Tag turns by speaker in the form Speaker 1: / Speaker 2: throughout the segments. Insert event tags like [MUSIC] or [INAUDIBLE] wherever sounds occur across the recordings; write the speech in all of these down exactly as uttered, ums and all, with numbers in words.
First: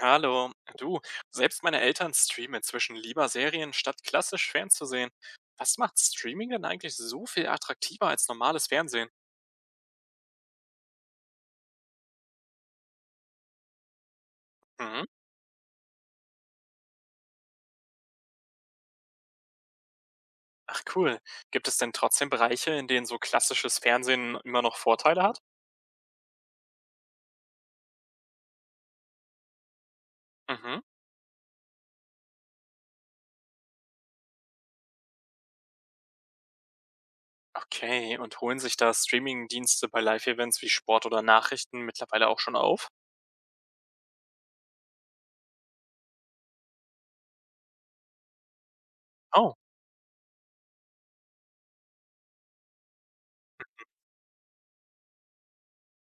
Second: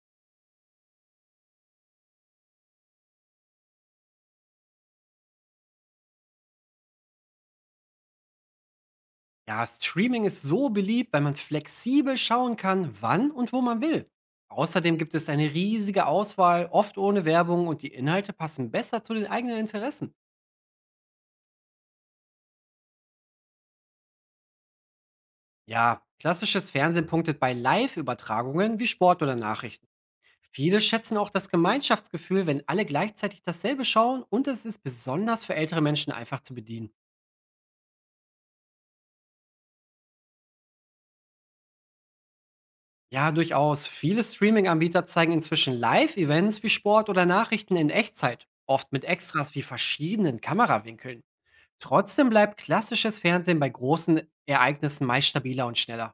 Speaker 1: Hallo, du, selbst meine Eltern streamen inzwischen lieber Serien, statt klassisch fernzusehen. Was macht Streaming denn eigentlich so viel attraktiver als normales Fernsehen?
Speaker 2: Ja, Streaming ist so beliebt, weil man flexibel schauen kann, wann und wo man will. Außerdem
Speaker 1: Mhm.
Speaker 2: gibt es eine riesige Auswahl, oft ohne Werbung und die Inhalte passen besser zu den eigenen Interessen.
Speaker 1: Ach cool. Gibt es denn trotzdem Bereiche, in denen so klassisches Fernsehen immer noch Vorteile hat?
Speaker 2: Ja, klassisches Fernsehen punktet bei Live-Übertragungen wie Sport oder Nachrichten.
Speaker 1: Mhm.
Speaker 2: Viele schätzen auch das Gemeinschaftsgefühl, wenn alle gleichzeitig dasselbe schauen und es ist besonders für ältere Menschen einfach zu bedienen.
Speaker 1: Okay, und holen sich da Streaming-Dienste bei Live-Events wie Sport oder Nachrichten mittlerweile auch schon auf?
Speaker 2: Ja, durchaus. Viele Streaming-Anbieter zeigen inzwischen Live-Events wie Sport oder Nachrichten in Echtzeit, oft mit Extras
Speaker 1: Oh.
Speaker 2: wie verschiedenen Kamerawinkeln. Trotzdem bleibt klassisches Fernsehen bei großen Ereignissen meist stabiler und schneller.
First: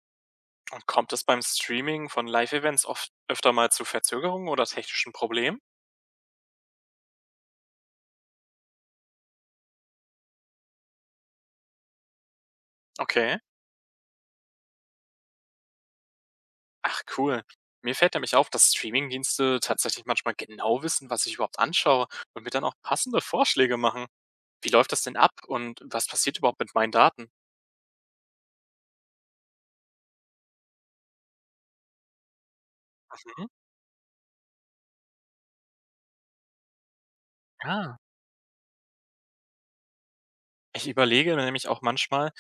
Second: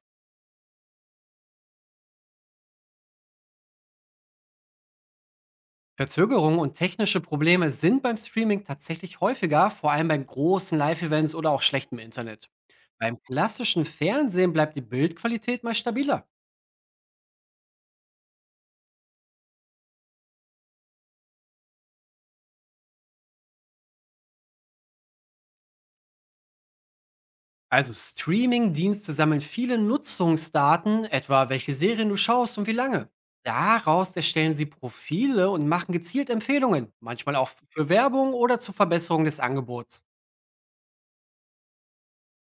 Speaker 1: Und kommt es beim Streaming von Live-Events oft öfter mal zu Verzögerungen oder technischen Problemen?
Speaker 2: Verzögerungen und technische Probleme sind beim Streaming tatsächlich häufiger, vor allem bei großen Live-Events oder auch schlechtem Internet. Beim
Speaker 1: Okay.
Speaker 2: klassischen Fernsehen bleibt die Bildqualität meist stabiler.
Speaker 1: Ach cool. Mir fällt nämlich auf, dass Streamingdienste tatsächlich manchmal genau wissen, was ich überhaupt anschaue und mir dann auch passende Vorschläge machen. Wie läuft das denn ab und was passiert überhaupt mit meinen Daten?
Speaker 2: Also Streaming-Dienste sammeln viele Nutzungsdaten, etwa welche Serien du schaust und wie lange.
Speaker 1: Mhm.
Speaker 2: Daraus erstellen sie Profile und machen gezielt Empfehlungen, manchmal auch für
Speaker 1: Ah.
Speaker 2: Werbung oder zur Verbesserung des Angebots.
Speaker 1: Ich überlege mir nämlich auch manchmal,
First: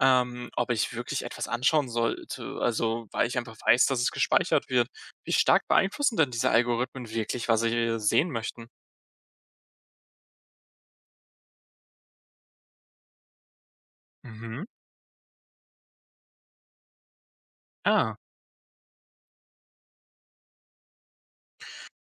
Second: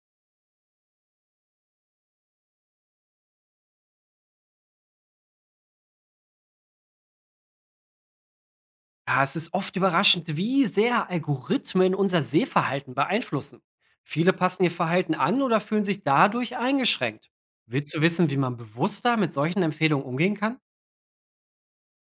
Speaker 1: ähm, ob ich wirklich etwas anschauen sollte, also weil ich einfach weiß, dass es gespeichert wird. Wie stark beeinflussen denn diese Algorithmen wirklich, was sie sehen möchten?
Speaker 2: Ja, es ist oft überraschend, wie sehr Algorithmen unser Sehverhalten beeinflussen. Viele
Speaker 1: Mhm.
Speaker 2: passen ihr Verhalten an oder fühlen sich dadurch eingeschränkt. Willst du
Speaker 1: Ah.
Speaker 2: wissen, wie man bewusster mit solchen Empfehlungen umgehen kann?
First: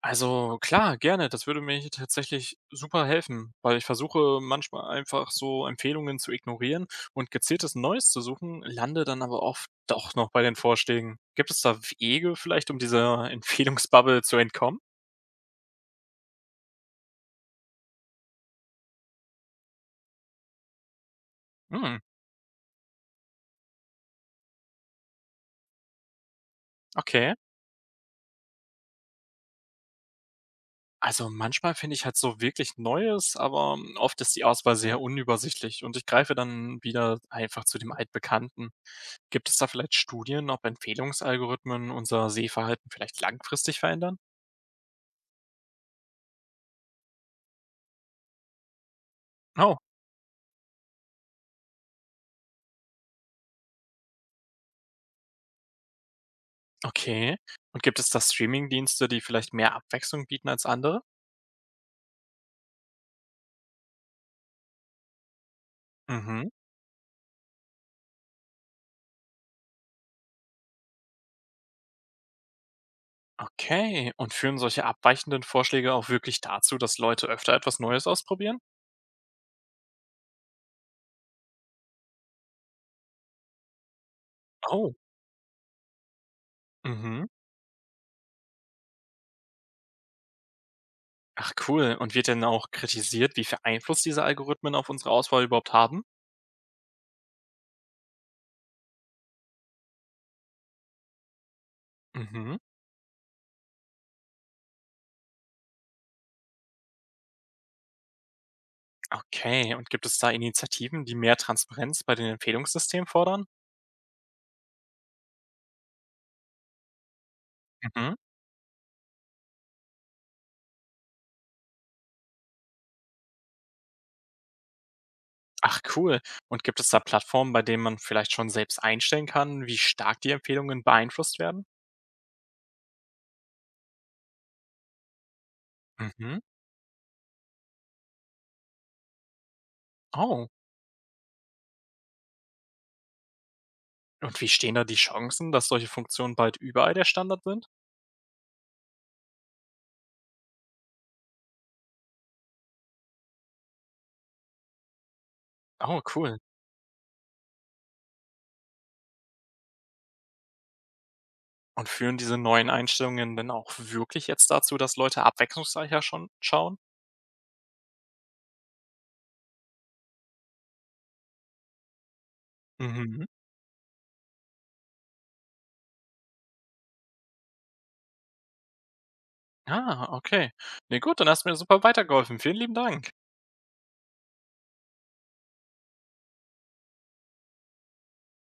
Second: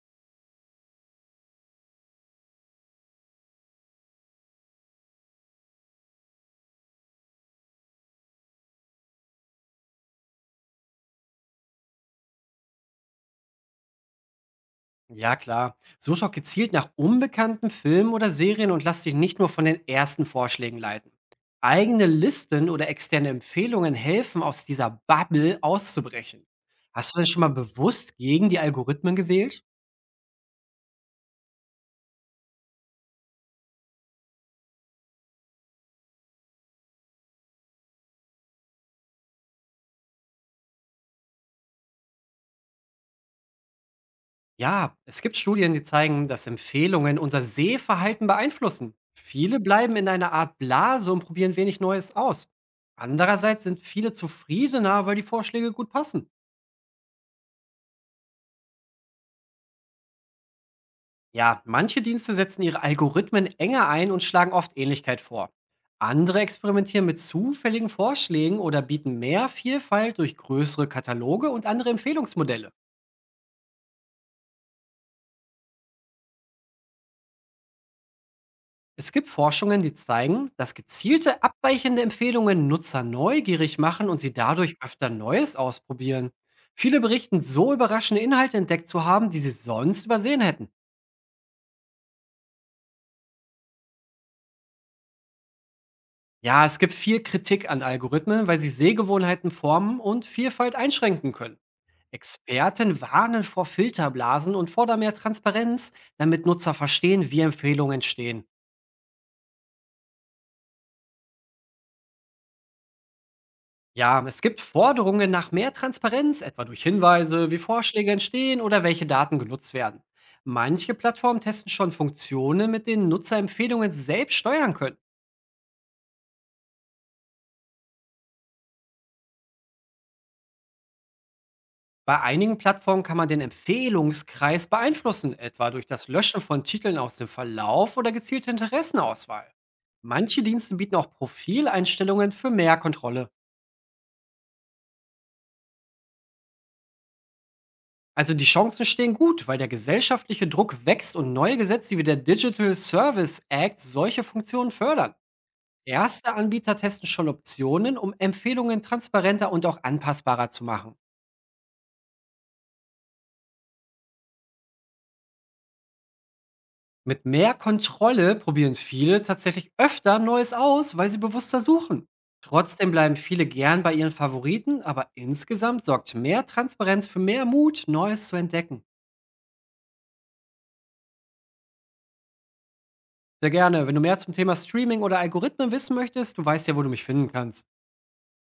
Speaker 1: Also klar, gerne. Das würde mir hier tatsächlich super helfen, weil ich versuche manchmal einfach so Empfehlungen zu ignorieren und gezieltes Neues zu suchen, lande dann aber oft doch noch bei den Vorschlägen. Gibt es da Wege vielleicht, um dieser [LAUGHS] Empfehlungsbubble zu entkommen?
Speaker 2: Ja, klar. Such doch gezielt nach unbekannten Filmen oder Serien und lass dich nicht nur von den ersten Vorschlägen leiten.
Speaker 1: Hm,
Speaker 2: Eigene Listen oder externe Empfehlungen helfen, aus dieser Bubble auszubrechen. Hast du denn
Speaker 1: okay.
Speaker 2: schon mal bewusst gegen die Algorithmen gewählt?
Speaker 1: Also manchmal finde ich halt so wirklich Neues, aber oft ist die Auswahl sehr unübersichtlich und ich greife dann wieder einfach zu dem Altbekannten. Gibt es da vielleicht Studien, ob Empfehlungsalgorithmen unser Sehverhalten vielleicht langfristig verändern?
Speaker 2: Ja, es gibt Studien, die zeigen, dass Empfehlungen unser Sehverhalten beeinflussen. Viele
Speaker 1: Oh,
Speaker 2: bleiben in einer Art Blase und probieren wenig Neues aus. Andererseits sind viele zufriedener, weil die Vorschläge gut passen.
Speaker 1: okay. Und gibt es da Streamingdienste, die vielleicht mehr Abwechslung bieten als andere?
Speaker 2: Ja, manche Dienste setzen ihre Algorithmen enger ein und schlagen oft Ähnlichkeit vor. Andere
Speaker 1: Mhm.
Speaker 2: experimentieren mit zufälligen Vorschlägen oder bieten mehr Vielfalt durch größere Kataloge und andere Empfehlungsmodelle.
Speaker 1: Okay. Und führen solche abweichenden Vorschläge auch wirklich dazu, dass Leute öfter etwas Neues ausprobieren?
Speaker 2: Es gibt Forschungen, die zeigen, dass gezielte abweichende Empfehlungen Nutzer neugierig machen und sie dadurch
Speaker 1: Oh.
Speaker 2: öfter Neues ausprobieren. Viele
Speaker 1: Mhm.
Speaker 2: berichten, so überraschende Inhalte entdeckt zu haben, die sie sonst übersehen hätten.
Speaker 1: Ach cool. Und wird denn auch kritisiert, wie viel Einfluss diese Algorithmen auf unsere Auswahl überhaupt haben?
Speaker 2: Ja, es gibt viel Kritik an Algorithmen, weil sie Sehgewohnheiten formen und Vielfalt einschränken können.
Speaker 1: Mhm.
Speaker 2: Experten warnen vor Filterblasen und fordern mehr Transparenz, damit Nutzer verstehen, wie Empfehlungen entstehen.
Speaker 1: Okay. Und gibt es da Initiativen, die mehr Transparenz bei den Empfehlungssystemen fordern?
Speaker 2: Ja, es gibt Forderungen nach mehr Transparenz, etwa durch Hinweise, wie Vorschläge
Speaker 1: Mhm.
Speaker 2: entstehen oder welche Daten genutzt werden. Manche Plattformen testen schon Funktionen, mit denen Nutzer Empfehlungen selbst steuern können.
Speaker 1: Ach cool. Und gibt es da Plattformen, bei denen man vielleicht schon selbst einstellen kann, wie stark die Empfehlungen beeinflusst werden?
Speaker 2: Bei einigen Plattformen kann man den Empfehlungskreis beeinflussen, etwa durch das
Speaker 1: Mhm.
Speaker 2: Löschen von Titeln aus dem Verlauf oder gezielte Interessenauswahl. Manche
Speaker 1: Oh,
Speaker 2: Dienste bieten auch Profileinstellungen für mehr Kontrolle.
Speaker 1: und wie stehen da die Chancen, dass solche Funktionen bald überall der Standard sind?
Speaker 2: Also die Chancen stehen gut, weil der gesellschaftliche Druck wächst und neue Gesetze wie der Digital Service Act solche Funktionen fördern.
Speaker 1: Oh,
Speaker 2: Erste
Speaker 1: cool.
Speaker 2: Anbieter testen schon Optionen, um Empfehlungen transparenter und auch anpassbarer zu machen.
Speaker 1: Und führen diese neuen Einstellungen denn auch wirklich jetzt dazu, dass Leute abwechslungsreicher schon schauen?
Speaker 2: Mit mehr Kontrolle probieren viele tatsächlich öfter Neues aus, weil sie bewusster suchen. Trotzdem bleiben
Speaker 1: Mhm.
Speaker 2: viele gern bei ihren Favoriten, aber insgesamt sorgt mehr Transparenz für mehr Mut, Neues zu entdecken.
Speaker 1: Ah, okay. Nee, gut, dann hast du mir super weitergeholfen. Vielen lieben Dank.
Speaker 2: Sehr gerne. Wenn du mehr zum Thema Streaming oder Algorithmen wissen möchtest, du weißt ja, wo du mich finden kannst.